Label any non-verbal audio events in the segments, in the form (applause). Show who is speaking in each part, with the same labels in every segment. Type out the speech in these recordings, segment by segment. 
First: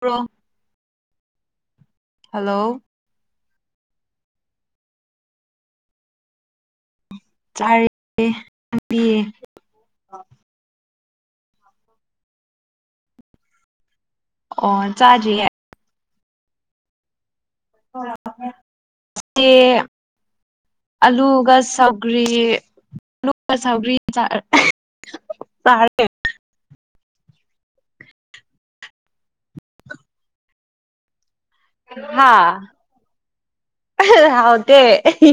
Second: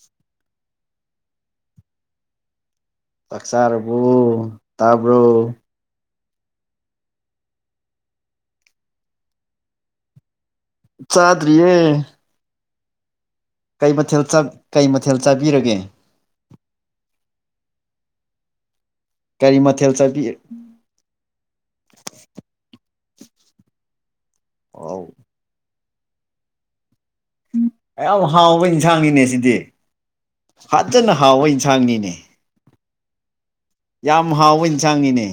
Speaker 1: pro hello
Speaker 2: ꯆꯥꯛ ꯆꯥꯥꯔꯕꯣ ꯇꯥꯕ꯭ꯔꯣ
Speaker 1: ꯆꯔꯦ ꯄꯤꯌꯦ (unintelligible)
Speaker 2: ꯆꯥꯗꯔꯤꯌꯦ ꯀꯩ ꯃꯊꯦꯜ
Speaker 1: ꯑꯣ
Speaker 2: ꯀꯩ ꯃꯊꯦꯜ
Speaker 1: ꯆꯥꯗ꯭ꯔꯤꯌꯦ
Speaker 2: ꯆꯥꯕꯤꯔꯒꯦ
Speaker 1: ꯍ (unintelligible)
Speaker 2: ꯀꯔꯤ ꯃꯊꯦꯜ ꯆꯕꯤ
Speaker 1: ꯑꯂꯨꯒ ꯁꯥꯎꯒꯔꯤ ꯑꯂꯨꯒ ꯁꯥꯎꯒ꯭ꯔꯤ ꯆꯥꯔꯦ
Speaker 2: ꯑꯥꯎ
Speaker 1: ꯆꯔꯦ (unintelligible)
Speaker 2: ꯌꯥꯝ ꯍꯥꯎꯕ ꯏꯟꯁꯥꯡꯅꯤꯅꯦ ꯁꯤꯗꯤ ꯐꯖꯅ ꯍꯥꯎꯕ ꯏꯟꯁꯥꯡꯅꯤꯅꯦ
Speaker 1: ꯍꯥꯥ
Speaker 2: ꯌꯥꯝ ꯍꯥꯎꯕ
Speaker 1: ꯍꯥꯎꯗꯦ
Speaker 2: ꯏꯟꯖꯥꯡꯅꯤꯅꯦ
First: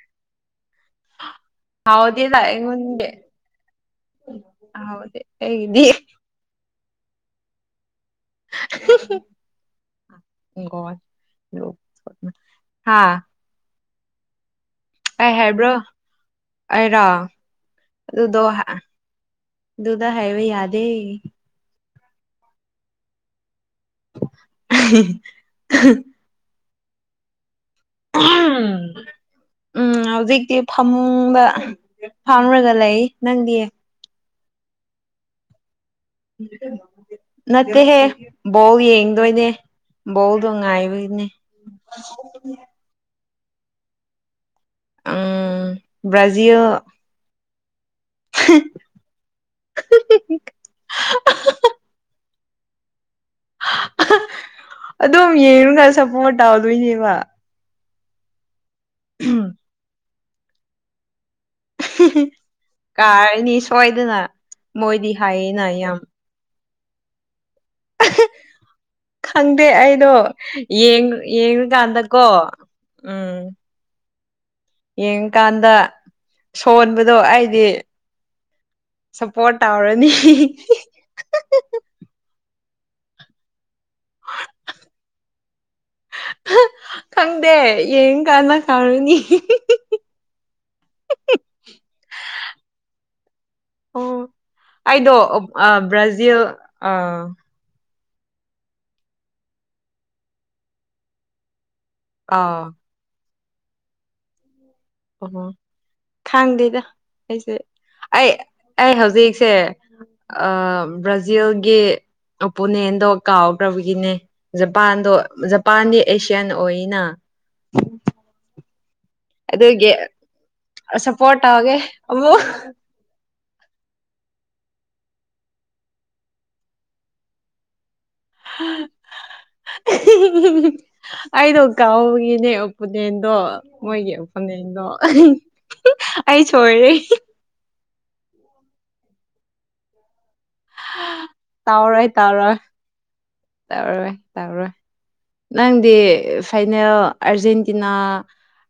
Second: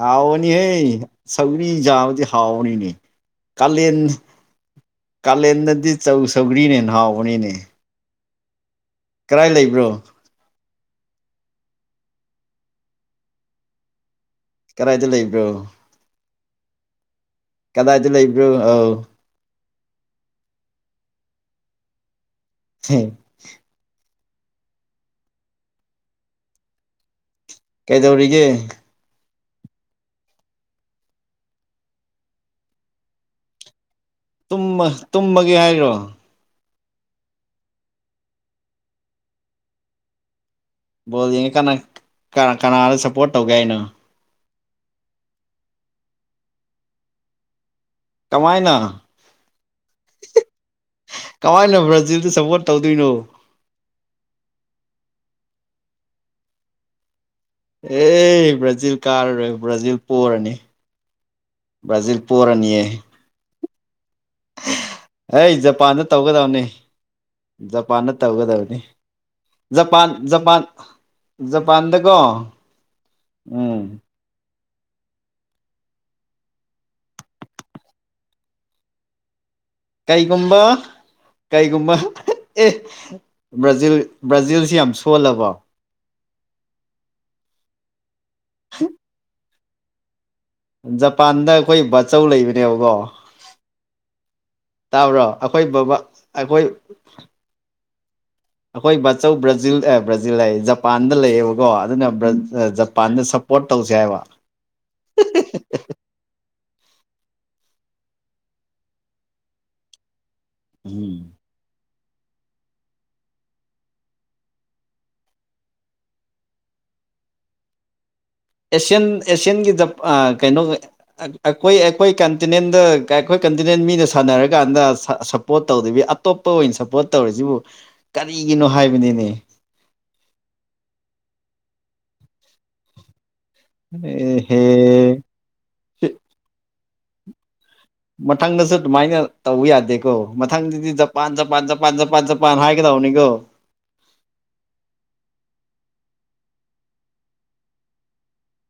Speaker 2: ꯍꯥꯎꯕꯅꯤ ꯍꯦ ꯁꯧꯒ꯭ꯔꯤ ꯆꯥꯕꯗꯤ
Speaker 1: ꯍꯥꯎꯗꯦꯗ
Speaker 2: ꯍꯥꯎꯕꯅꯤꯅꯦ
Speaker 1: ꯑꯩꯉꯣꯟꯗꯤ
Speaker 2: ꯀꯥꯂꯦꯟ
Speaker 1: ꯍꯥꯎꯗꯦ ꯑꯩꯒꯤꯗꯤ
Speaker 2: ꯀꯥꯂꯦꯟꯗꯗꯤ ꯆꯧ ꯁꯧꯒ꯭ꯔꯤꯅ ꯍꯦꯟꯅ ꯍꯥꯎꯕꯅꯤꯅꯦ
Speaker 1: ꯍꯤꯍꯤ (unintelligible)
Speaker 2: ꯀꯔꯥꯏ ꯂꯩꯕ꯭ꯔꯣ
Speaker 1: (unintelligible) ꯍꯥ
Speaker 2: ꯀꯗꯥꯏꯗ
Speaker 1: ꯑꯩ
Speaker 2: ꯂꯩꯕ꯭ꯔꯣ
Speaker 1: ꯍꯥꯏꯕ꯭ꯔꯣ ꯑꯩꯔꯣ
Speaker 2: ꯀꯗꯥꯏꯗ
Speaker 1: ꯑꯗꯨꯗꯣ
Speaker 2: ꯂꯩꯕ꯭ꯔꯣ ꯑꯧ
Speaker 1: ꯑꯗꯨꯗꯥ ꯍꯥꯏꯕ ꯌꯥꯗꯦ
Speaker 2: ꯍꯦ (unintelligible)
Speaker 1: ꯑꯍꯦ (unintelligible)
Speaker 2: ꯀꯩꯗꯧꯔꯤꯒꯦ
Speaker 1: ꯎꯝ ꯍꯧꯖꯤꯛꯇꯤ ꯐꯃꯨꯡꯗ ꯐꯝꯔꯒ ꯂꯩ ꯅꯪꯗꯤ
Speaker 2: ꯇꯨꯝꯃꯥ ꯇꯨꯝꯃꯒꯦ ꯍꯥꯏꯔꯣ
Speaker 1: ꯅꯠꯇꯦꯍꯦ ꯕꯣꯜ ꯌꯦꯡꯗꯣꯏꯅꯦ ꯕꯣꯜꯗꯣ ꯉꯥꯏ
Speaker 2: ꯕꯣꯜ ꯌꯦꯡꯉꯦ ꯀꯅꯥ ꯀꯅꯥꯗ ꯁꯞꯄꯣꯔꯠ ꯇꯧꯒꯦ ꯍꯥꯏꯅꯣ
Speaker 1: ꯎꯝ ꯕ꯭ꯔꯖꯤꯜ
Speaker 2: ꯀꯃꯥꯏꯅ ꯀꯃꯥꯏꯅ ꯕ꯭ꯔꯥꯖꯤꯜꯗ ꯁꯞꯄꯣꯔꯠ ꯇꯧꯗꯣꯏꯅꯣ
Speaker 1: ꯑꯗꯨꯝ ꯌꯦꯡꯂꯒ ꯁꯞꯄꯣꯔꯠ ꯇꯧꯗꯣꯏꯅꯦꯕ
Speaker 2: ꯑꯦ ꯕ꯭ꯔꯥꯖꯤꯜ ꯀꯥꯔꯔꯣꯏ ꯕ꯭ꯔꯥꯖꯤꯜ ꯄꯣꯔꯅꯤ ꯕ꯭ꯔꯥꯖꯤꯜ ꯄꯣꯔꯅꯤꯌꯦ
Speaker 1: ꯀꯥꯔꯅꯤ ꯁꯣꯏꯗꯅ ꯃꯣꯏꯗꯤ
Speaker 2: ꯑꯩ
Speaker 1: ꯍꯥꯏꯌꯦꯅ ꯌꯥꯝ
Speaker 2: ꯖꯄꯥꯟꯗ ꯇꯧꯒꯗꯕꯅꯤ ꯇꯧꯒꯗꯕꯅꯤ
Speaker 1: ꯈꯪꯗꯦ
Speaker 2: ꯖꯄꯥꯟ
Speaker 1: ꯑꯩꯗꯣ
Speaker 2: ꯖꯄꯥꯟ
Speaker 1: ꯌꯦꯡꯉꯨꯀꯥꯟꯗꯀꯣ
Speaker 2: ꯖꯄꯥꯟꯗꯀꯣ
Speaker 1: ꯎꯝ ꯌꯦꯡꯀꯥꯟꯗ ꯁꯣꯟꯕꯗꯣ ꯑꯩꯗꯤ ꯁꯞꯄꯣꯔꯠ ꯇꯧꯔꯅꯤ
Speaker 2: ꯀꯩꯒꯨꯝꯕ ꯀꯩꯒꯨꯝꯕ ꯑꯦ ꯕ꯭ꯔꯥꯖꯤꯜ ꯕ꯭ꯔꯥꯖꯤꯜꯁꯤ ꯌꯥꯝ ꯁꯣꯜꯂꯕꯣ (inaudible)
Speaker 1: ꯈꯪꯗꯦ ꯌꯦꯡ ꯀꯥꯟꯅ ꯈꯪꯉꯅꯤ
Speaker 2: ꯖꯄꯥꯟꯗ ꯑꯩꯈꯣꯏ ꯕꯥꯆꯧ ꯂꯩꯕꯅꯦꯕꯀꯣ
Speaker 1: ꯑꯣ ꯑꯩꯗꯣ
Speaker 2: ꯇꯥꯕ꯭ꯔꯣ ꯑꯩꯈꯣꯏ ꯕꯕꯥ
Speaker 1: ꯕ꯭ꯔꯥꯖꯤꯜ
Speaker 2: ꯑꯩꯈꯣꯏ
Speaker 1: ꯑꯥ
Speaker 2: ꯑꯩꯈꯣꯏ ꯕꯥꯆꯧ ꯕ꯭ꯔꯥꯖꯤꯜ ꯑꯦ ꯕ꯭ꯔꯥꯖꯤꯜ ꯍꯥꯌꯦ ꯖꯄꯥꯟꯗ ꯂꯩꯌꯦꯕꯀꯣ ꯑꯗꯨꯅ ꯕ꯭ꯔ
Speaker 1: ꯑꯥ
Speaker 2: ꯖꯞ ꯄꯥꯟꯗ ꯁꯞꯄꯣꯔꯠ ꯇꯧꯖꯦ ꯍꯥꯏꯕ
Speaker 1: ꯑꯣꯍꯣ ꯈꯪꯗꯦꯗ ꯑꯩꯁꯦ ꯑꯩ ꯑꯩ ꯍꯧꯖꯤꯛꯁꯦ ꯑ
Speaker 2: ꯎꯝ
Speaker 1: ꯕ꯭ꯔꯥꯖꯤꯜꯒꯤ ꯑꯣꯄꯣꯅꯦꯟꯗꯣ ꯀꯥꯎꯈ꯭ꯔꯕꯒꯤꯅꯦ ꯖꯄꯥꯟꯗꯣ ꯖꯄꯥꯟꯗꯤ ꯑꯦꯁꯤꯌꯥꯟ ꯑꯣꯏꯅ
Speaker 2: ꯑꯦꯁꯤꯌꯌꯥꯟ ꯑꯦꯁꯤꯌꯥꯟꯒꯤ ꯖ
Speaker 1: ꯑꯗꯨꯒꯤ
Speaker 2: ꯀꯩꯅꯣ
Speaker 1: ꯁꯞꯄꯣꯔꯠ ꯇꯧꯒꯦ
Speaker 2: ꯑꯩꯈꯣꯏ ꯑꯩꯈꯣꯏ
Speaker 1: ꯑꯃꯨꯛ
Speaker 2: ꯀꯟꯇꯤꯅꯦꯟꯗ ꯑꯩꯈꯣꯏ ꯀꯟꯇꯤꯅꯦꯟ ꯃꯤꯅ ꯁꯥꯟꯅꯔꯀꯥꯟꯗ ꯁꯞꯄꯣꯔꯠ ꯇꯧꯗꯕꯤ ꯑꯇꯣꯞꯄ ꯑꯣꯏꯅ ꯁꯞꯄꯣꯔꯠ ꯇꯧꯔꯤꯖꯤꯕꯨ ꯀꯔꯤꯒꯤꯅꯣ ꯍꯥꯏꯕꯅꯤꯃꯤ
Speaker 1: ꯑꯩꯗꯣ ꯀꯥꯎꯕꯒꯤꯅꯦ ꯑꯣꯄꯣꯅꯦꯟꯗꯣ ꯃꯣꯏꯒꯤ
Speaker 2: ꯑꯦꯍꯦ
Speaker 1: ꯑꯪꯄꯣꯅꯦꯜꯗꯣ ꯑꯩ ꯁꯣꯏꯔꯦ
Speaker 2: ꯃꯊꯪꯗꯁꯨ ꯑꯗꯨꯃꯥꯏꯅ ꯇꯧꯕ ꯌꯥꯗꯦ ꯀꯣ ꯃꯊꯪꯗꯗꯤ Japan Japan Japan Japan Japan ꯍꯥꯏꯒꯗꯧꯅꯤꯀꯣ
Speaker 1: ꯇꯧꯔꯣꯏ ꯇꯧꯔꯣꯏ ꯅꯪꯗꯤ ꯐꯥꯏꯅꯦꯜ ꯑꯔꯖꯦꯟꯇꯤꯅꯥ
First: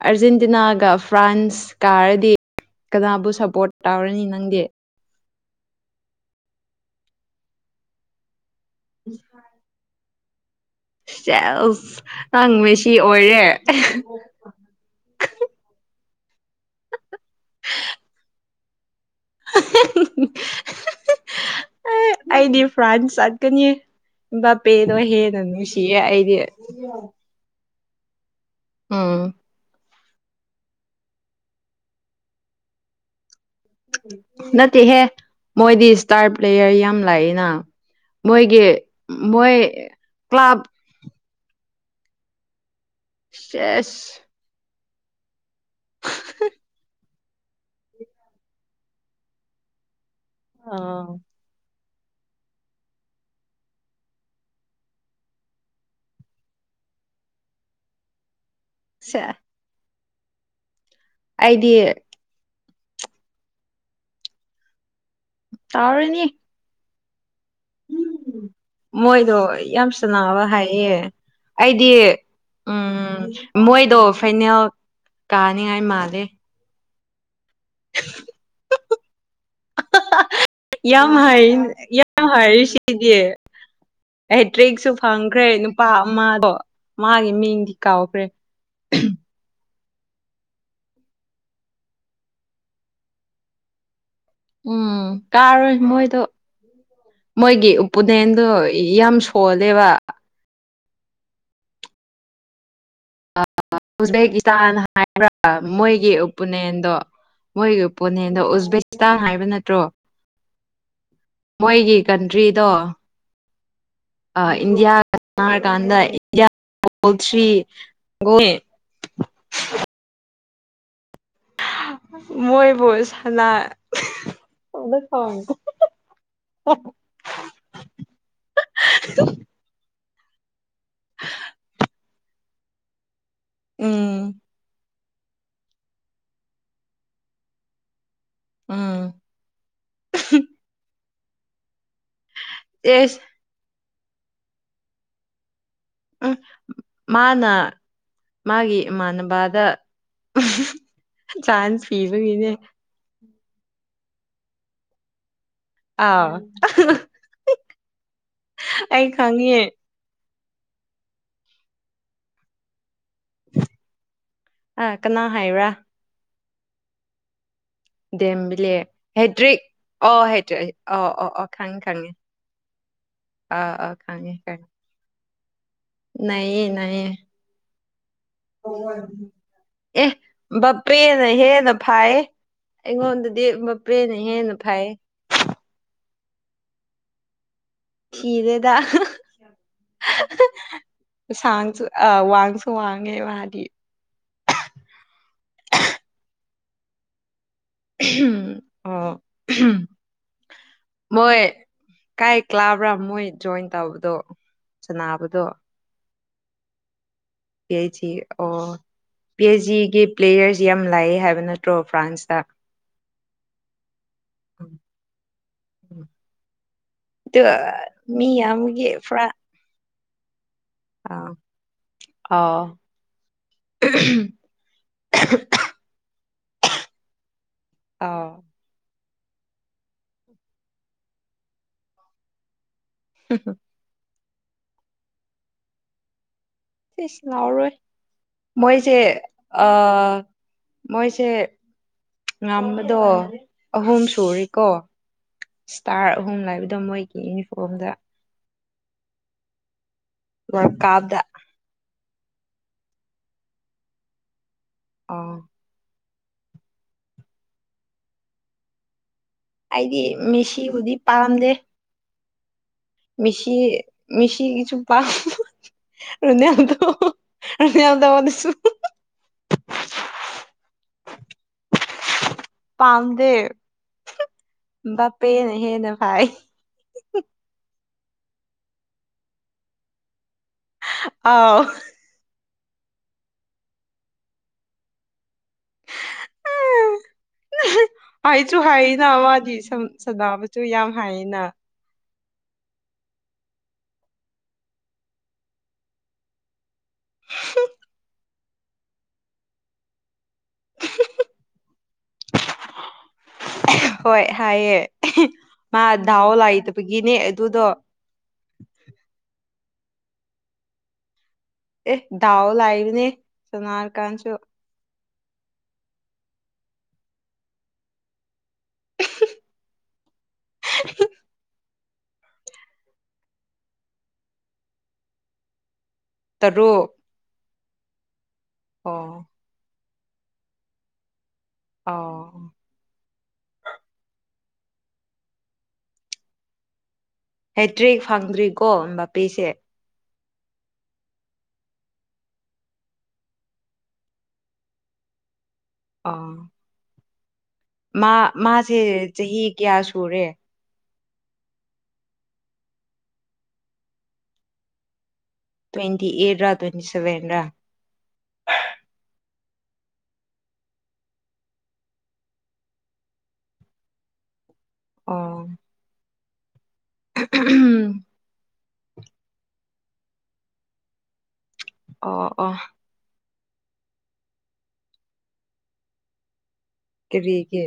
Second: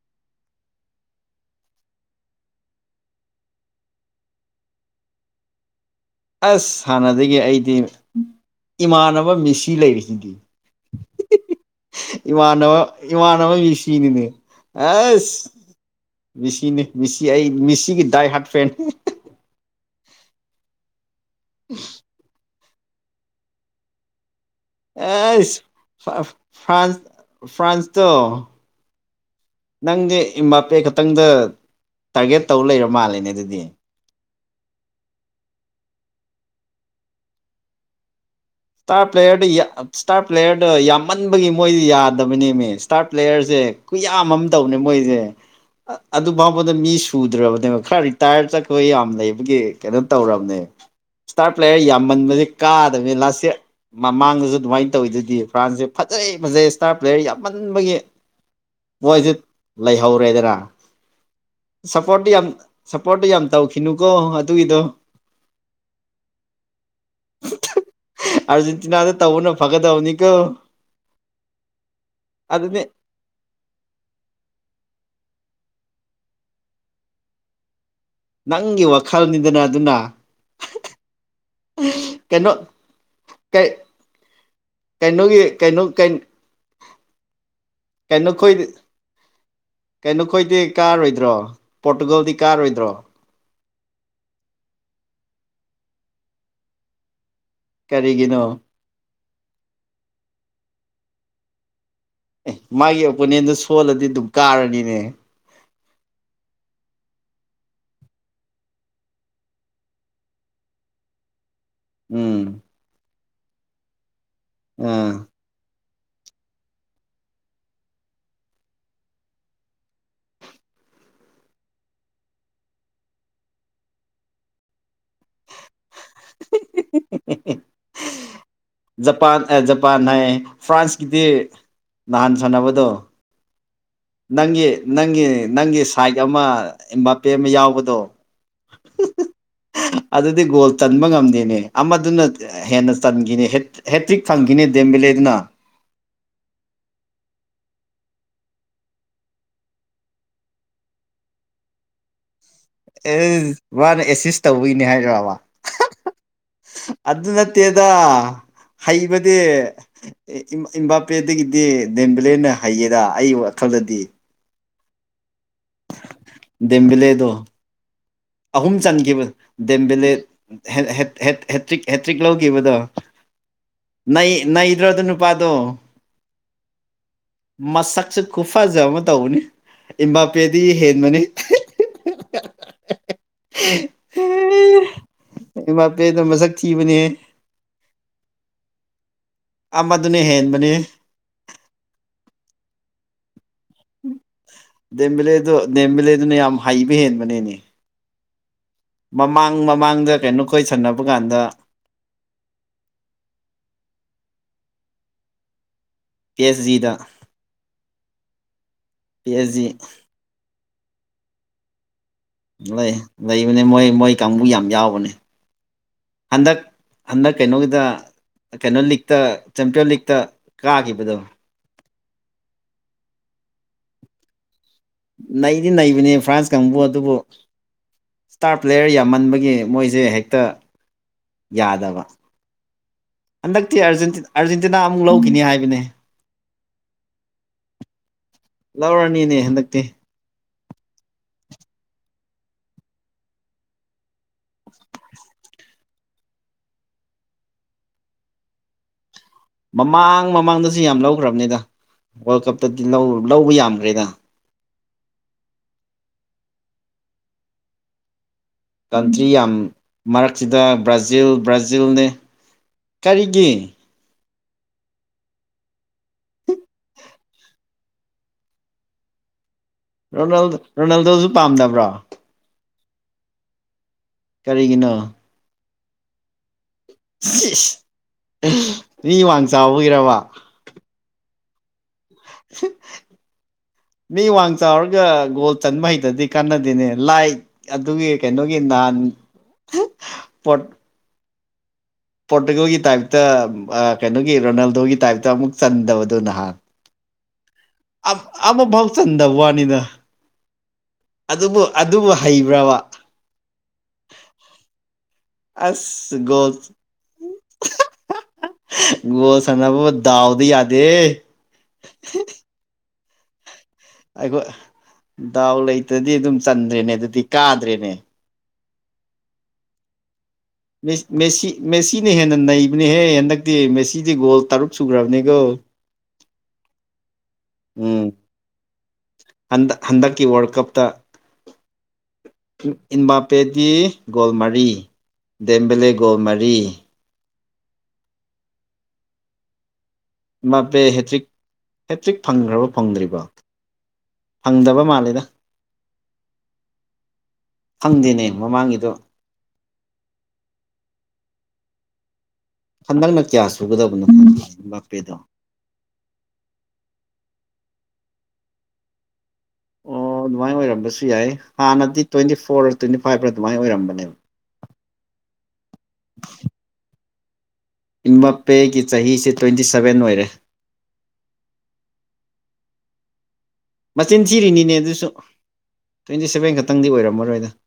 Speaker 1: ꯑꯥꯔꯖꯦꯟꯇꯤꯅꯥꯒ ꯐ꯭ꯔꯥꯟꯁ ꯀꯥꯔꯗꯤ ꯀꯅꯥꯕꯨ ꯁꯞꯄꯣꯔꯠ ꯇꯧꯔꯅꯤ ꯅꯪꯗꯤ
Speaker 2: ꯑꯁ ꯍꯥꯟꯅꯗꯒꯤ ꯑꯩꯗꯤ ꯏꯃꯥꯟꯅꯕ ꯃꯤꯁꯤ ꯂꯩꯔꯤꯁꯤꯗꯤ
Speaker 1: ꯁꯦꯁ ꯅꯪ
Speaker 2: ꯏꯃꯥꯟꯅꯕ
Speaker 1: ꯃꯦꯁꯤ ꯑꯣꯏꯔꯦ
Speaker 2: ꯏꯃꯥꯟꯅꯕ ꯃꯤꯁꯤꯅꯤꯅꯦ ꯑꯁ ꯃꯤꯁꯤꯅꯤ ꯃꯤꯁꯤ ꯑꯩ ꯃꯤꯁꯤꯒꯤ ꯗꯥꯏ ꯍꯥꯔꯠ ꯐ꯭ꯔꯦꯟꯅꯤ
Speaker 1: (unintelligible) ꯑꯦ
Speaker 2: (unintelligible)
Speaker 1: ꯑꯩꯗꯤ ꯐ꯭ꯔꯥꯟꯁ ꯆꯠꯀꯅꯤ ꯑꯝꯕꯄꯦꯗꯣ ꯍꯦꯟꯅ ꯅꯨꯡꯁꯤꯌꯦ
Speaker 2: ꯑꯁ
Speaker 1: ꯑꯩꯗꯤ
Speaker 2: ꯐ꯭ꯔꯥꯟꯁ ꯐ꯭ꯔꯥꯟꯁꯇꯣ
Speaker 1: ꯎꯝ
Speaker 2: ꯅꯪꯗꯤ ꯏꯝꯕꯥꯄꯦ ꯈꯛꯇꯪꯗ ꯇꯥꯔꯒꯦꯠ ꯇꯧꯔ ꯂꯩꯔ ꯃꯥꯜꯂꯦꯅꯦ ꯑꯗꯨꯗꯤ
Speaker 1: ꯅꯠꯇꯦꯍꯦ ꯃꯣꯏꯗꯤ ꯏꯁꯇꯥꯔ ꯄ꯭ꯂꯦꯌꯔ ꯌꯥꯝ ꯂꯥꯛꯌꯦꯅ ꯃꯣꯏꯒꯤ
Speaker 2: ꯏꯁꯇꯥꯔ ꯄ꯭ꯂꯦꯌꯔꯗ
Speaker 1: ꯃꯣꯏ
Speaker 2: ꯌꯥ ꯏꯁꯇꯥꯔ
Speaker 1: ꯀ꯭ꯂꯕ
Speaker 2: ꯄ꯭ꯂꯦꯌꯔꯗ ꯌꯥꯝꯃꯟꯕꯒꯤ ꯃꯣꯏꯗꯤ ꯌꯥꯗꯕꯅꯦ ꯃꯦ ꯏꯁꯇꯥꯔꯠ ꯄ꯭ꯂꯦꯌꯔꯖꯦ
Speaker 1: ꯁꯦꯁ
Speaker 2: ꯀꯨꯌꯥꯝ ꯑꯃ ꯇꯧꯅꯦ ꯃꯣꯏꯓꯦ ꯑꯗꯨ ꯐꯥꯎꯕꯗ ꯃꯤ ꯁꯨ ꯁꯨꯗ꯭ꯔꯕꯅꯦꯕ ꯈꯔ ꯔꯤꯇꯥꯌꯔ ꯆꯠꯄ ꯌꯥꯝ ꯂꯩꯕꯒꯤ ꯀꯩꯅꯣ ꯇꯧꯔꯝꯅꯦ
Speaker 1: ꯑꯥ
Speaker 2: ꯏꯁꯇꯥꯔ ꯄ꯭ꯂꯦꯌꯔ ꯌꯥꯝꯃꯟꯕꯗꯩ ꯀꯥꯗꯕꯅꯤ ꯂꯥꯁ‌ ꯏꯔ ꯃꯃꯥꯡꯗꯁꯨ ꯑꯗꯨꯃꯥꯏ ꯇꯧꯋꯤ ꯗꯨꯗꯤ ꯐ꯭ꯔꯥꯟꯁꯁꯦ ꯐꯖꯩ ꯐꯖꯩ ꯏꯁꯇꯥꯔ ꯄ꯭ꯂꯦꯌꯔ ꯌꯥꯝꯃꯟꯕꯒꯤ
Speaker 1: ꯁꯦ
Speaker 2: ꯃꯣꯏꯖꯨ ꯂꯩꯍꯧꯔꯦꯗꯅ
Speaker 1: ꯑꯩꯗꯤ
Speaker 2: ꯄꯣꯔꯠꯇꯤ ꯌꯥꯝ ꯁꯞꯄꯣꯔꯠꯇꯤ ꯌꯥꯝ ꯇꯧꯈꯤꯅꯨꯀꯣ ꯑꯗꯨꯒꯤꯗꯣ
Speaker 1: ꯇꯥꯎꯔꯅꯤ
Speaker 2: (inaudible) ꯑꯥꯔꯖꯦꯟꯇꯤꯅꯥꯗ
Speaker 1: ꯃꯣꯏꯗꯣ
Speaker 2: ꯇꯧꯕꯅ
Speaker 1: ꯌꯥꯝ
Speaker 2: ꯐꯒꯗꯕꯅꯤꯀꯣ
Speaker 1: ꯁꯅꯥꯕ ꯍꯥꯏꯌꯦ ꯑꯩꯗꯤ
Speaker 2: ꯑꯗꯨꯗꯤ
Speaker 1: ꯎꯝ ꯃꯣꯏꯗꯣ ꯐꯩꯅꯦꯜ ꯀꯥꯅꯤꯡꯉꯥꯏ ꯃꯥꯂꯦ (inaudible)
Speaker 2: ꯅꯪꯒꯤ ꯋꯥꯈꯜꯅꯤꯗꯅ ꯑꯗꯨꯅ
Speaker 1: ꯌꯥꯝ ꯍꯩ ꯌꯥꯝ
Speaker 2: ꯀꯩꯅꯣ
Speaker 1: ꯍꯩ ꯁꯤꯒꯤ
Speaker 2: ꯀꯩ
Speaker 1: ꯍꯦꯇ꯭ꯔꯤꯛꯁꯨ
Speaker 2: ꯀꯩꯅꯣꯒꯤ
Speaker 1: ꯐꯪꯈ꯭ꯔꯦ
Speaker 2: ꯀꯩꯅꯣ
Speaker 1: ꯅꯨꯄꯥ ꯑꯃꯗꯣ ꯃꯥꯒꯤ ꯃꯤꯡꯗꯤ ꯀꯥꯎꯈ꯭ꯔꯦ
Speaker 2: ꯀꯩꯅꯣꯈꯣꯏ ꯀꯩꯅꯣ ꯈꯣꯏꯗꯤ ꯀꯥꯔꯣꯏꯗ꯭ꯔꯣ ꯄꯣꯔꯇꯨꯒꯜꯗꯤ ꯀꯥꯔꯣꯏꯗ꯭ꯔꯣ
Speaker 1: ꯎꯝ ꯀꯥꯔꯣꯏ ꯃꯣꯏꯗꯣ ꯃꯣꯏꯒꯤ
Speaker 2: ꯀꯔꯤꯒꯤꯅꯣ
Speaker 1: ꯎꯄꯨꯅꯦꯟꯗꯣ ꯌꯥꯝ ꯁꯣꯜꯂꯦꯕ
Speaker 2: ꯑꯦ ꯃꯥꯏꯒꯤ ꯑꯣꯄꯣꯅꯦꯟꯗꯨ ꯁꯣꯜꯂꯗꯤ ꯗꯨꯝ ꯀꯥꯔꯅꯤꯅꯦ
Speaker 1: ꯑꯥ ꯃꯣꯏꯒꯤ ꯎꯄꯨꯅꯦꯟꯗꯣ ꯃꯣꯏꯒꯤ ꯎꯄꯨꯅꯦꯟꯗꯣ ꯎꯖꯕꯦꯀꯤꯁꯇꯥ ꯍꯥꯏꯕ ꯅꯠꯇ꯭ꯔꯣ ꯃꯣꯏꯒꯤ
Speaker 2: ꯎꯝ
Speaker 1: ꯀꯟꯇ꯭ꯔꯤꯗꯣ ꯑꯥ ꯏꯟꯗꯤꯌꯥ
Speaker 2: ꯑꯥ
Speaker 1: ꯀꯥꯔꯀꯥꯟꯗ ꯏꯟꯗꯤꯌꯥ ꯒꯣꯜ ꯊꯔ꯭ꯤ ꯃꯣꯏꯕꯨ ꯁꯥꯟꯅ (unintelligible) (unintelligible)
Speaker 2: ꯖꯄꯥꯟ ꯑꯦ ꯖꯄꯥꯟ ꯍꯥꯏꯌꯦ ꯐ꯭ꯔꯥꯟꯁꯀꯤꯗꯤ ꯅꯍꯥꯟ ꯁꯥꯟꯅꯕꯗꯣ
Speaker 1: ꯎꯝ
Speaker 2: ꯅꯪꯒꯤ ꯅꯪꯒꯤ ꯅꯪꯒꯤ ꯁꯥꯏꯛ ꯑꯃ ꯏꯝꯕꯥꯄꯦ ꯑꯃ ꯌꯥꯎꯕꯗꯣ
Speaker 1: ꯎꯝ
Speaker 2: ꯑꯗꯨꯗꯤ ꯒꯣꯜ ꯆꯟꯕ ꯉꯝꯗꯦꯅꯦ ꯑꯃꯗꯨꯅ ꯍꯦꯟꯅ
Speaker 1: ꯑꯦꯁ
Speaker 2: ꯆꯟꯒꯤꯅꯤ ꯍꯦꯠ ꯍꯦꯠꯇ꯭ꯔꯤꯛ ꯐꯪꯈꯤꯅꯦ ꯗꯦꯝꯕꯤꯂꯦꯗꯨꯅ
Speaker 1: ꯎꯝ ꯃꯥꯅ ꯃꯥꯒꯤ ꯏꯃꯥꯟꯅꯕꯗ ꯆꯥꯟꯁ ꯄꯤꯕꯒꯤꯅꯦ
Speaker 2: ꯑꯦꯖ ꯃꯥꯅ ꯑꯦꯁꯤꯁ ꯇꯧꯕꯒꯤꯅꯦ ꯍꯥꯏꯔꯕ
Speaker 1: ꯑꯥꯎ
Speaker 2: ꯑꯗꯨ ꯅꯠꯇꯦꯗ
Speaker 1: ꯑꯩ
Speaker 2: ꯍꯩꯕꯗꯦ
Speaker 1: ꯈꯪꯉꯦ
Speaker 2: ꯑꯦ ꯏꯝ ꯏꯝꯕꯥꯄꯦꯗꯒꯤꯗꯤ ꯗꯦꯝꯕꯤꯂꯦꯅ ꯍꯩꯌꯦꯗ ꯑꯩꯒꯤ ꯋꯥꯈꯜꯗꯗꯤ
Speaker 1: ꯑ ꯀꯅꯥ ꯍꯥꯏꯌꯨꯔꯥ
Speaker 2: ꯗꯦꯝꯕꯤꯂꯦꯗꯣ
Speaker 1: ꯗꯦꯝꯕꯤꯂꯦ
Speaker 2: ꯑꯍꯨꯝ ꯆꯟꯒꯤꯕ
Speaker 1: ꯍꯦꯗ꯭ꯔꯤꯛ
Speaker 2: ꯗꯦꯝꯕꯦꯂꯦꯠ
Speaker 1: ꯑꯣ ꯍꯦꯗ꯭ꯔꯤꯛ
Speaker 2: ꯍꯦꯠ
Speaker 1: ꯑꯣ
Speaker 2: ꯍꯦꯠ
Speaker 1: ꯑꯣ
Speaker 2: ꯍꯦꯠ
Speaker 1: ꯑꯣ ꯈꯪꯉꯦ
Speaker 2: ꯍꯦꯇ꯭ꯔꯤꯛ
Speaker 1: ꯈꯪꯉꯦ
Speaker 2: ꯍꯦꯇ꯭ꯔꯤꯛ ꯂꯧꯒꯤꯕꯗꯣ
Speaker 1: ꯑꯥ ꯑꯥ
Speaker 2: ꯅꯩ
Speaker 1: ꯈꯪꯉꯦ ꯈꯪꯉꯦ
Speaker 2: ꯅꯩꯗ꯭ꯔꯣ ꯑꯗꯨ ꯅꯨꯄꯥꯗꯣ
Speaker 1: ꯅꯩꯌꯦ ꯅꯩꯌꯦ
Speaker 2: ꯃꯁꯛꯁꯨ ꯈꯨꯐꯖ ꯑꯃ ꯇꯧꯕꯅꯤ ꯏꯝꯕꯥꯄꯦꯗꯒꯤ ꯍꯦꯟꯕꯅꯤ
Speaker 1: ꯐꯥꯌꯦ ꯑꯩꯉꯣꯟꯗꯗꯤ ꯃꯄꯦꯅ ꯍꯦꯟꯅ ꯐꯥꯏꯌꯦ
Speaker 2: ꯏꯝꯕꯥꯄꯦꯗꯣ ꯃꯁꯛ ꯊꯤꯕꯅꯤꯍꯦ
Speaker 1: ꯊꯤꯗꯦꯗ
Speaker 2: ꯑꯃꯗꯨꯅ ꯍꯦꯟꯕꯅꯦ
Speaker 1: ꯁꯥꯡꯁꯨ ꯑ ꯋꯥꯡꯁꯨ ꯋꯥꯡꯉꯦ ꯃꯥꯗꯤ
Speaker 2: ꯗꯦꯝꯕꯤꯂꯦꯗꯣ ꯗꯦꯝꯕꯤꯂꯦꯗꯨꯅ ꯌꯥꯝ ꯍꯩꯕ ꯍꯦꯟꯕꯅꯦꯅꯤ
Speaker 1: (unintelligible)
Speaker 2: ꯃꯃꯥꯡ ꯃꯃꯥꯡꯗ ꯀꯩꯅꯣꯈꯣꯏ ꯁꯥꯟꯅꯕꯀꯥꯟꯗ
Speaker 1: ꯃꯣꯏ ꯀꯥꯏ ꯀ꯭ꯂꯥꯕ꯭ꯔꯥ ꯃꯣꯏ ꯖꯣꯏꯟ ꯇꯧꯕꯗꯣ ꯁꯅꯥꯕꯗꯣ
Speaker 2: ꯀꯦꯁ ꯖꯤꯗ
Speaker 1: ꯄꯤ ꯑꯩꯆ ꯖꯤ ꯑꯣ ꯄꯤ ꯑꯩꯆ ꯖꯤ ꯒꯤ ꯄ꯭ꯂꯦꯌꯔꯁ ꯌꯥꯝ ꯂꯥꯏꯌꯦ ꯍꯥꯏꯕ ꯅꯠꯇ꯭ꯔꯣ ꯐ꯭ꯔꯥꯟꯁꯇ
Speaker 2: ꯂꯩ ꯂꯩꯕꯅꯤ ꯃꯣꯏ ꯃꯣꯏ ꯀꯥꯡꯕꯨ ꯌꯥꯝ ꯌꯥꯎꯕꯅꯦ ꯍꯟꯗꯛ ꯍꯟꯗꯛ
Speaker 1: ꯑꯗꯨ
Speaker 2: ꯀꯩꯅꯣꯒꯤꯗ
Speaker 1: ꯃꯤ
Speaker 2: ꯀꯩꯅꯣ
Speaker 1: ꯌꯥꯝꯕꯒꯤ
Speaker 2: ꯂꯤꯛꯇ ꯆꯦꯝꯄꯤꯌꯣꯟ ꯂꯤꯛꯇ
Speaker 1: ꯑ
Speaker 2: ꯀꯥꯈꯤꯕꯗꯣ
Speaker 1: ꯑꯥꯎ
Speaker 2: ꯅꯩꯗꯤ ꯅꯩꯕꯅꯦ ꯐ꯭ꯔꯥꯟꯁ ꯀꯥꯡꯕꯨ ꯑꯗꯨꯕꯨ
Speaker 1: ꯑꯥꯎ
Speaker 2: ꯁꯇꯥꯔꯞ ꯄ꯭ꯂꯦꯌꯔ ꯌꯥꯝꯃꯟꯕꯒꯤ ꯃꯣꯏꯖꯦ ꯍꯦꯛꯇ ꯌꯥꯗꯕ ꯍꯟꯗꯛꯇꯤ ꯑꯥꯔꯖꯦꯟꯇꯤꯟ ꯑꯥꯔꯖꯦꯟꯇꯤꯅꯥ ꯑꯃꯨꯛ ꯂꯧꯈꯤꯅꯤ ꯍꯥꯏꯕꯅꯦ
Speaker 1: ꯏꯁ ꯂꯥꯎꯔꯣꯏ ꯃꯣꯏꯁꯦ
Speaker 2: ꯂꯧꯔꯅꯤꯅꯦ
Speaker 1: ꯑ
Speaker 2: ꯍꯟꯗꯛꯇꯤ
Speaker 1: ꯃꯣꯏꯁꯦ ꯉꯝꯕꯗꯣ ꯑꯍꯨꯝ ꯁꯨꯔꯤꯀꯣ ꯏꯁꯇꯥꯔ ꯑꯍꯨꯝ ꯂꯥꯏꯕꯗꯣ ꯃꯣꯏꯒꯤ ꯌꯨꯅꯤꯐꯣꯝꯗ
Speaker 2: ꯃꯃꯥꯡ
Speaker 1: ꯋꯥꯔꯜ
Speaker 2: ꯃꯃꯥꯡꯗꯁꯨ ꯌꯥꯝ
Speaker 1: ꯀꯞꯇ
Speaker 2: ꯂꯧꯈ꯭ꯔꯝꯅꯤꯗ ꯋꯥꯜ ꯀꯞꯇꯗꯤ ꯂꯧ ꯂꯧꯕ ꯌꯥꯝꯒꯔꯦꯗ
Speaker 1: ꯑꯥ
Speaker 2: ꯀꯟꯇꯔꯤ ꯌꯥꯝ
Speaker 1: ꯑꯩꯗꯤ
Speaker 2: ꯃꯔꯛꯁꯤꯗ
Speaker 1: ꯃꯦꯁꯤꯕꯨꯗꯤ
Speaker 2: ꯕ꯭ꯔꯥꯖꯤꯜ ꯕ꯭ꯔꯥꯖꯤꯜꯅꯦ ꯀꯔꯤꯒꯤ
Speaker 1: ꯃꯤꯁꯤ ꯃꯤꯁꯤꯒꯤꯆꯨ ꯄꯥꯝ ꯔꯣꯅ꯭ꯌꯥꯜꯗꯣ ꯔꯅ꯭ꯌꯥꯜꯗꯣ ꯅꯁꯨ
Speaker 2: ꯔꯣꯅꯥꯜꯗꯣ ꯔꯣꯅꯥꯜꯗꯣꯖꯨ ꯄꯥꯝꯗꯕ꯭ꯔꯣ
Speaker 1: ꯄꯥꯝꯗꯦ
Speaker 2: ꯀꯔꯤꯒꯤꯅꯣ
Speaker 1: ꯄꯦꯅ ꯍꯦꯟꯅ ꯐꯥꯏ
Speaker 2: ꯁꯤꯁ ꯃꯤ ꯋꯥꯡ ꯆꯥꯎꯕꯩꯔꯕ
Speaker 1: ꯑꯥꯎ
Speaker 2: ꯃꯤ ꯋꯥꯡ ꯆꯥꯎꯔꯒ ꯒꯣꯜ ꯆꯟꯕ ꯍꯩꯇꯗꯤ ꯀꯥꯟꯅꯗꯦꯅꯦ ꯂꯥꯏ ꯑꯗꯨꯒꯤ ꯀꯩꯅꯣꯒꯤ ꯅꯍꯥꯟ
Speaker 1: ꯒꯤ ꯁꯨꯝ ꯁꯅꯥꯕꯁꯆꯨ
Speaker 2: ꯄꯣꯔꯠ
Speaker 1: ꯌꯥꯝ ꯍꯥꯏꯅ
Speaker 2: ꯄꯣꯔꯇꯨꯒꯜꯒꯤ ꯇꯥꯏꯞꯇ ꯑꯥ ꯀꯩꯅꯣꯒꯤ ꯔꯣꯅꯥꯜꯗꯣꯒꯤ ꯇꯥꯏꯞꯇ ꯑꯃꯨꯛ ꯆꯟꯗꯕꯗꯣ ꯅꯍꯥꯟ ꯑꯃꯕꯥꯎ ꯆꯟꯗ ꯋꯥꯅꯤꯗ ꯑꯗꯨꯕꯨ ꯑꯗꯨꯕꯨ ꯍꯩꯕ꯭ꯔꯥꯕ
Speaker 1: ꯍꯣꯏ ꯍꯥꯏꯌꯦ ꯃꯥ
Speaker 2: ꯑꯁ
Speaker 1: ꯗꯥꯎ
Speaker 2: ꯒꯣꯜ
Speaker 1: ꯂꯥꯏꯇꯕꯒꯤꯅꯦ ꯑꯗꯨꯗꯣ
Speaker 2: ꯒꯣꯜ ꯁꯥꯟꯅꯕꯕꯨ ꯗꯥꯎꯗ ꯌꯥꯗꯦꯍꯦ
Speaker 1: ꯑꯦ ꯗꯥꯎ ꯂꯥꯏꯕꯅꯦ
Speaker 2: ꯑꯩꯈꯣꯏ ꯗꯥꯎ ꯂꯩꯇꯗꯤ ꯑꯗꯨꯝ ꯆꯟꯗ꯭ꯔꯦꯅꯦ ꯑꯗꯨꯗꯤ ꯀꯥꯗ꯭ꯔꯦꯅꯦ
Speaker 1: (unintelligible)
Speaker 2: ꯃꯤ ꯃꯦꯁꯤ ꯃꯦꯁꯤꯅ ꯍꯦꯟꯅ ꯅꯩꯕꯅꯦꯍꯦ ꯍꯟꯗꯛꯇꯤ ꯃꯦꯁꯤꯗꯤ ꯒꯣꯜ ꯇꯔꯨꯛ ꯁꯨꯒ꯭ꯔꯕꯅꯦꯒꯣ
Speaker 1: ꯇꯔꯨꯛ
Speaker 2: ꯎꯝ
Speaker 1: ꯑꯣ
Speaker 2: ꯍꯟꯗ ꯍꯟꯗꯛꯀꯤ ꯋꯥꯔꯜ ꯀꯞꯇ
Speaker 1: ꯑꯣ
Speaker 2: ꯏꯟꯕꯥꯞ ꯄꯦꯗꯤ ꯒꯣꯜ ꯃꯔꯤ ꯗꯦꯝꯕꯤꯂꯦ ꯒꯣꯜ ꯃꯔꯤ
Speaker 1: ꯍꯦꯇ꯭ꯔꯤꯛ ꯐꯪꯗ꯭ꯔꯤꯀꯣ ꯕꯥꯄꯦꯁꯦ
Speaker 2: ꯃꯥꯄꯦ ꯍꯦꯇ꯭ꯔꯤꯛ ꯍꯦꯇ꯭ꯔꯤꯛ ꯐꯪꯒ꯭ꯔꯕ ꯐꯪꯗ꯭ꯔꯤꯕ ꯐꯪꯗꯕ ꯃꯥꯜꯂꯦꯗ
Speaker 1: ꯑꯥ ꯃꯥ
Speaker 2: ꯈꯪꯗꯦꯅꯦ
Speaker 1: ꯃꯥꯁꯦ
Speaker 2: ꯃꯃꯥꯡꯒꯤꯗꯣ
Speaker 1: ꯆꯍꯤ ꯀꯌꯥ ꯁꯨꯔꯦ
Speaker 2: ꯍꯟꯗꯛꯅ ꯀꯌꯥ ꯁꯨꯒꯗꯕꯅꯣ ꯕꯥꯄꯦꯗꯣ
Speaker 1: ꯇ꯭ꯋꯦꯟꯇꯤ ꯑꯦꯠꯔ ꯇ꯭ꯋꯦꯟꯇꯤ ꯁꯦꯚꯦꯟꯔ
Speaker 2: ꯑꯧ ꯗꯨꯃꯥꯏꯟ ꯑꯣꯏꯔꯝꯕꯁꯨ ꯌꯥꯏ ꯍꯥꯟꯅꯗꯤ ꯇ꯭ꯋꯦꯟꯇꯤ ꯐꯣꯔꯔ ꯇ꯭ꯋꯦꯟꯇꯤ ꯐꯥꯏꯞꯔ ꯗꯨꯃꯥꯏ ꯑꯣꯏꯔꯝꯕꯅꯦ
Speaker 1: ꯑꯣ (unintelligible)
Speaker 2: ꯏꯝꯕꯥꯄꯦꯒꯤ ꯆꯍꯤꯁꯦ ꯇ꯭ꯋꯦꯟꯇꯤ ꯁꯕꯦꯟ ꯑꯣꯏꯔꯦ
Speaker 1: ꯑꯣ ꯑꯣ
Speaker 2: ꯃꯆꯤꯟ ꯊꯤꯔꯤꯅꯤꯅꯦ ꯑꯗꯨꯁꯨ ꯇ꯭ꯋꯦꯟꯇꯤ ꯁꯦꯚꯦꯟ ꯈꯛꯇꯪꯗꯤ ꯑꯣꯏꯔꯝꯃꯔꯣꯏꯗ
Speaker 1: ꯀꯔꯤꯒꯤ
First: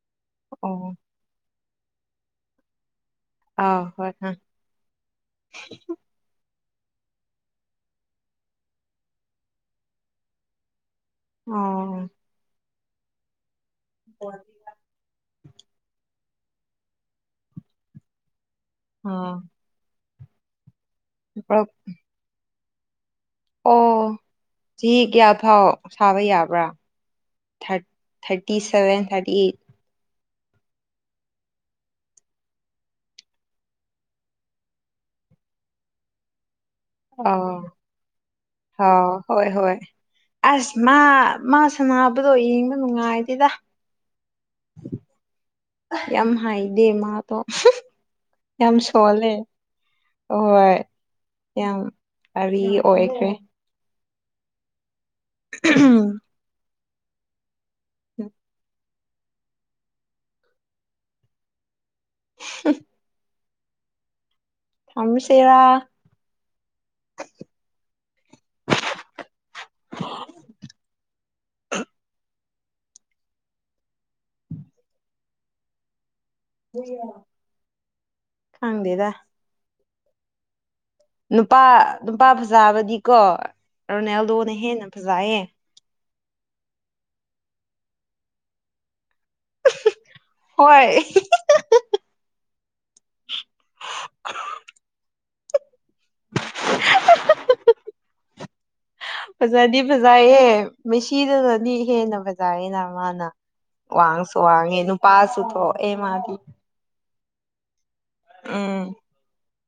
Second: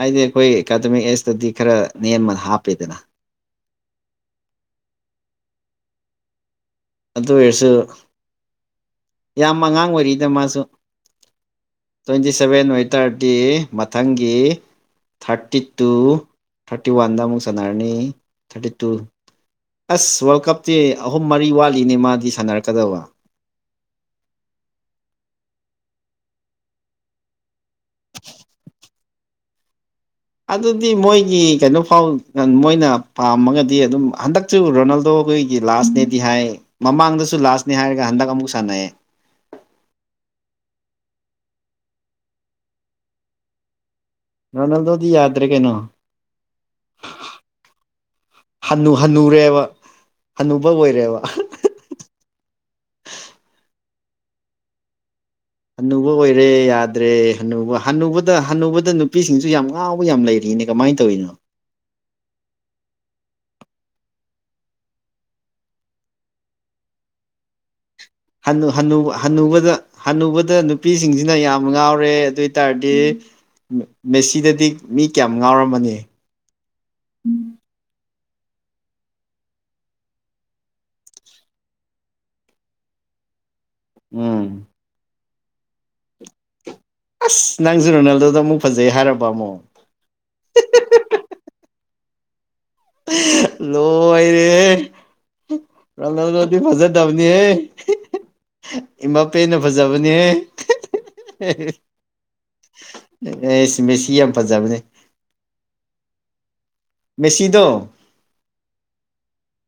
Speaker 2: ꯍꯥꯏꯗꯤ ꯑꯈꯣꯏ
Speaker 1: ꯑꯣ
Speaker 2: ꯑꯦꯀꯥꯗꯃꯤꯛ ꯑꯦꯖꯇꯗꯤ ꯈꯔ ꯅꯦꯝꯕꯅ ꯍꯥꯞꯄꯦꯗꯅ
Speaker 1: ꯑꯥꯎ ꯍꯣꯏ ꯍ
Speaker 2: ꯑꯗꯨꯑꯣꯏꯔꯁꯨ ꯌꯥꯝ ꯑꯉꯥꯡ ꯑꯣꯏꯔꯤꯗ ꯃꯥꯖꯨ
Speaker 1: ꯑꯣ
Speaker 2: ꯗꯤ ꯁꯚꯦꯟ ꯑꯣꯏꯇꯥꯔꯗꯤ ꯃꯊꯪꯒꯤ ꯊꯥꯔꯇꯤ ꯇꯨ ꯊꯥꯔꯇꯤ ꯋꯥꯟꯗ ꯑꯃꯨꯛ ꯁꯥꯟꯅꯔꯅꯤ ꯊꯥꯔꯇꯤ ꯇꯨ
Speaker 1: ꯑꯥ
Speaker 2: ꯑꯁ ꯋꯥꯔꯜ ꯀꯞꯇꯤ ꯑꯍꯨꯝ ꯃꯔꯤ ꯋꯥꯠꯂꯤꯅꯦ ꯃꯥꯗꯤ ꯁꯥꯟꯅꯔꯛꯀꯗꯕ
Speaker 1: ꯑꯣ ꯆꯍꯤ ꯀꯌꯥ ꯐꯥꯎ ꯁꯥꯕ ꯌꯥꯕ꯭ꯔꯥ ꯊꯔ ꯊꯥꯔꯇꯤ ꯁꯚꯦꯟ ꯊꯥꯔꯇꯤ ꯑꯩꯠ
Speaker 2: ꯑꯗꯨꯗꯤ ꯃꯣꯏꯒꯤ ꯀꯩꯅꯣ ꯐꯥꯎ ꯃꯣꯏꯅ ꯄꯥꯝꯃꯒꯗꯤ ꯑꯗꯨꯝ ꯍꯟꯗꯛ ꯁꯨ ꯔꯣꯅꯥꯜꯗꯣ ꯈꯣꯏꯒꯤ ꯂꯥꯁꯅꯦꯗꯤ ꯍꯥꯏ ꯃꯃꯥꯡꯗꯁꯨ ꯂꯥꯁꯅꯦ ꯍꯥꯏꯔꯒ ꯍꯟꯗꯛ ꯑꯃꯨꯛ ꯁꯥꯟꯅꯩꯌꯦ
Speaker 1: ꯑꯥꯎ ꯍꯣꯏ ꯍꯣꯏ ꯑꯁ ꯃꯥ ꯃꯥ ꯁꯅꯥꯅꯕꯗꯣ ꯌꯦꯡꯕ ꯅꯨꯡꯉꯥꯏꯇꯦꯗ
Speaker 2: ꯔꯣꯅꯥꯜꯗꯣꯗꯤ ꯌꯥꯗ꯭ꯔꯦ ꯀꯩꯅꯣ
Speaker 1: ꯌꯥꯝ ꯍꯥꯏꯗꯦ ꯃꯥꯗꯣ ꯌꯥꯝ ꯁꯣꯜꯂꯦ
Speaker 2: ꯍꯅꯨꯕ
Speaker 1: ꯍꯣꯏ
Speaker 2: ꯑꯣꯏꯔꯦꯕ
Speaker 1: ꯌꯥꯝ (unintelligible) ꯑꯣꯏꯈ꯭ꯔꯦ
Speaker 2: ꯍꯅꯨꯕ ꯑꯣꯏꯔꯦ ꯌꯥꯗ꯭ꯔꯦ ꯍꯟꯅꯨꯕ ꯍꯅꯨꯕꯗ ꯍꯟꯅꯨꯕꯗ ꯅꯨꯞ ꯄꯤꯁꯤꯡꯁꯨ ꯌꯥꯝ ꯉꯥꯎꯕ ꯌꯥꯝ ꯂꯩꯔꯤꯅꯦ ꯀꯃꯥꯏꯅ ꯇꯧꯔꯤꯅꯣ
Speaker 1: ꯍꯨꯝ (unintelligible)
Speaker 2: ꯍꯟꯅꯨ- ꯍꯟꯅꯨ ꯍꯟꯅꯨꯕꯗ ꯍꯟꯅꯨꯕꯗ ꯅꯨꯄꯤꯁꯤꯡꯁꯤꯅ ꯌꯥꯝ ꯉꯥꯎꯔꯦ ꯑꯗꯨ ꯑꯣꯏ ꯇꯥꯔꯗꯤ ꯃꯦꯁꯤꯗꯗꯤ ꯃꯤ ꯀꯌꯥꯝ ꯉꯥꯎꯔꯃꯅꯤ
Speaker 1: ꯈꯪꯗꯦꯗ ꯅꯨꯄꯥ -ꯅꯨꯄꯥ ꯐꯖꯕꯗꯤꯀꯣ
Speaker 2: ꯎꯝ
Speaker 1: ꯔꯣꯅꯦꯜꯗꯣꯅ ꯍꯦꯟꯅ ꯐꯖꯩꯌꯦ
Speaker 2: ꯑꯁ ꯅꯪꯁꯨ ꯔꯣꯅꯥꯜꯗꯣꯗ ꯑꯃꯨꯛ ꯐꯖꯩ ꯍꯥꯏꯔꯕ ꯑꯃꯨꯛ
Speaker 1: ꯍꯣꯏ
Speaker 2: ꯂꯣꯏꯔꯦꯍꯦ ꯔꯣꯅꯜꯗꯣꯗꯤ ꯐꯖꯗꯕ ꯅꯦꯍꯦ
Speaker 1: ꯐꯖꯗꯤ ꯐꯖꯥꯏꯍꯦ ꯃꯦꯁꯤꯗꯅꯗꯤ ꯍꯦꯟꯅ ꯐꯖ ꯖꯥꯢꯅ ꯃꯥꯅ
Speaker 2: ꯑꯦꯁ ꯃꯦꯁꯤ ꯌꯥꯝ
Speaker 1: ꯋꯥꯡꯁꯨ
Speaker 2: ꯐꯖꯕꯅꯦ
Speaker 1: ꯋꯥꯡꯉꯦ ꯅꯨꯄꯥꯁꯨ ꯊꯣꯛ ꯑꯦ ꯃꯥꯗꯤ
Speaker 2: ꯃꯦꯁꯤꯗꯣ
Speaker 1: ꯎꯝ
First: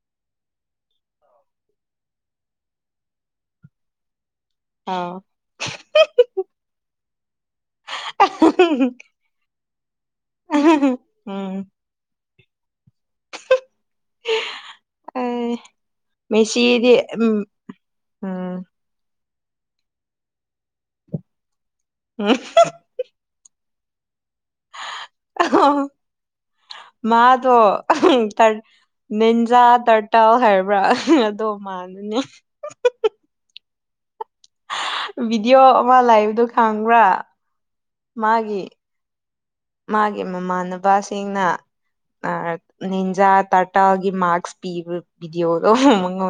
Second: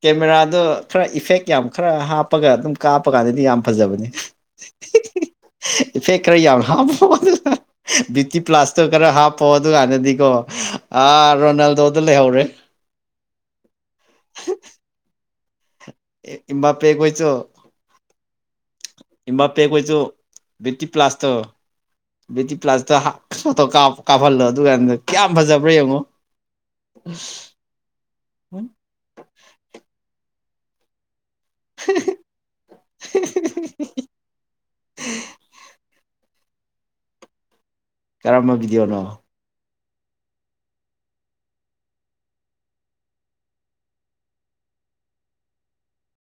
Speaker 2: ꯀꯦꯃꯦꯔꯥꯗꯣ ꯈꯔ ꯏꯐꯦꯛ ꯌꯥꯝ ꯈꯔ ꯍꯥꯞꯄꯒ ꯑꯗꯨꯝ ꯀꯥꯞꯄ ꯀꯥꯟꯗꯗꯤ ꯌꯥꯝ ꯐꯖꯕꯅꯤ
Speaker 1: ꯑꯥꯎ
Speaker 2: ꯏꯐꯦꯛ ꯈꯔ ꯌꯥꯝ ꯍꯥꯞꯄꯣ ꯑꯗꯨꯒ ꯕꯤꯌꯨꯇꯤ ꯄ꯭ꯂꯥꯁꯇꯔ ꯈꯔ ꯍꯥꯞꯄꯣ ꯑꯗꯨ ꯀꯥꯟꯗꯗꯤ ꯀꯣ ꯑꯥ
Speaker 1: ꯎꯝ
Speaker 2: ꯔꯣꯅꯥꯜꯗꯣꯗꯣ ꯂꯩꯍꯧꯔꯦ (inaudible)
Speaker 1: ꯑ ꯃꯦꯁꯤꯗꯤ ꯎꯝ ꯎꯝ
Speaker 2: ꯏꯝꯕꯥꯄꯦ ꯈꯣꯏꯁꯨ ꯕꯤꯠꯇꯤ ꯄ꯭ꯂꯥꯁꯇꯣ
Speaker 1: ꯎꯝ
Speaker 2: ꯕꯤꯠꯇꯤ ꯄ꯭ꯂꯥꯁꯇ ꯍꯥꯞ ꯐꯣꯇꯣ ꯀꯥ ꯀꯥꯐꯜꯂꯣ ꯑꯗꯨꯗꯨ ꯀꯥꯟꯗ
Speaker 1: ꯍꯣ ꯃꯥꯗꯣ ꯇꯔ ꯅꯤꯟꯖꯥ ꯇꯔꯇꯜ ꯍꯥꯏꯕ꯭ꯔꯥ ꯑꯗꯣ ꯃꯥꯟꯕꯅꯦ
Speaker 2: (inaudible)
Speaker 1: ꯚꯤꯗꯤꯑꯣ ꯑꯃ ꯂꯩꯕꯗꯨ ꯈꯪꯕ꯭ꯔꯥ
Speaker 2: ꯀꯔꯝꯕ
Speaker 1: ꯃꯥꯒꯤ
Speaker 2: ꯚꯤꯗꯤꯑꯣꯅꯣ
Speaker 1: ꯃꯥꯒꯤ ꯃꯃꯥꯟꯅꯕꯁꯤꯡꯅ ꯑ ꯅꯤꯟꯖꯥ ꯇꯥꯔꯇꯜꯒꯤ ꯃꯥꯛꯁ ꯄꯤꯕ ꯚꯤꯗꯤꯑꯣꯗꯣ ꯃꯉꯣꯟ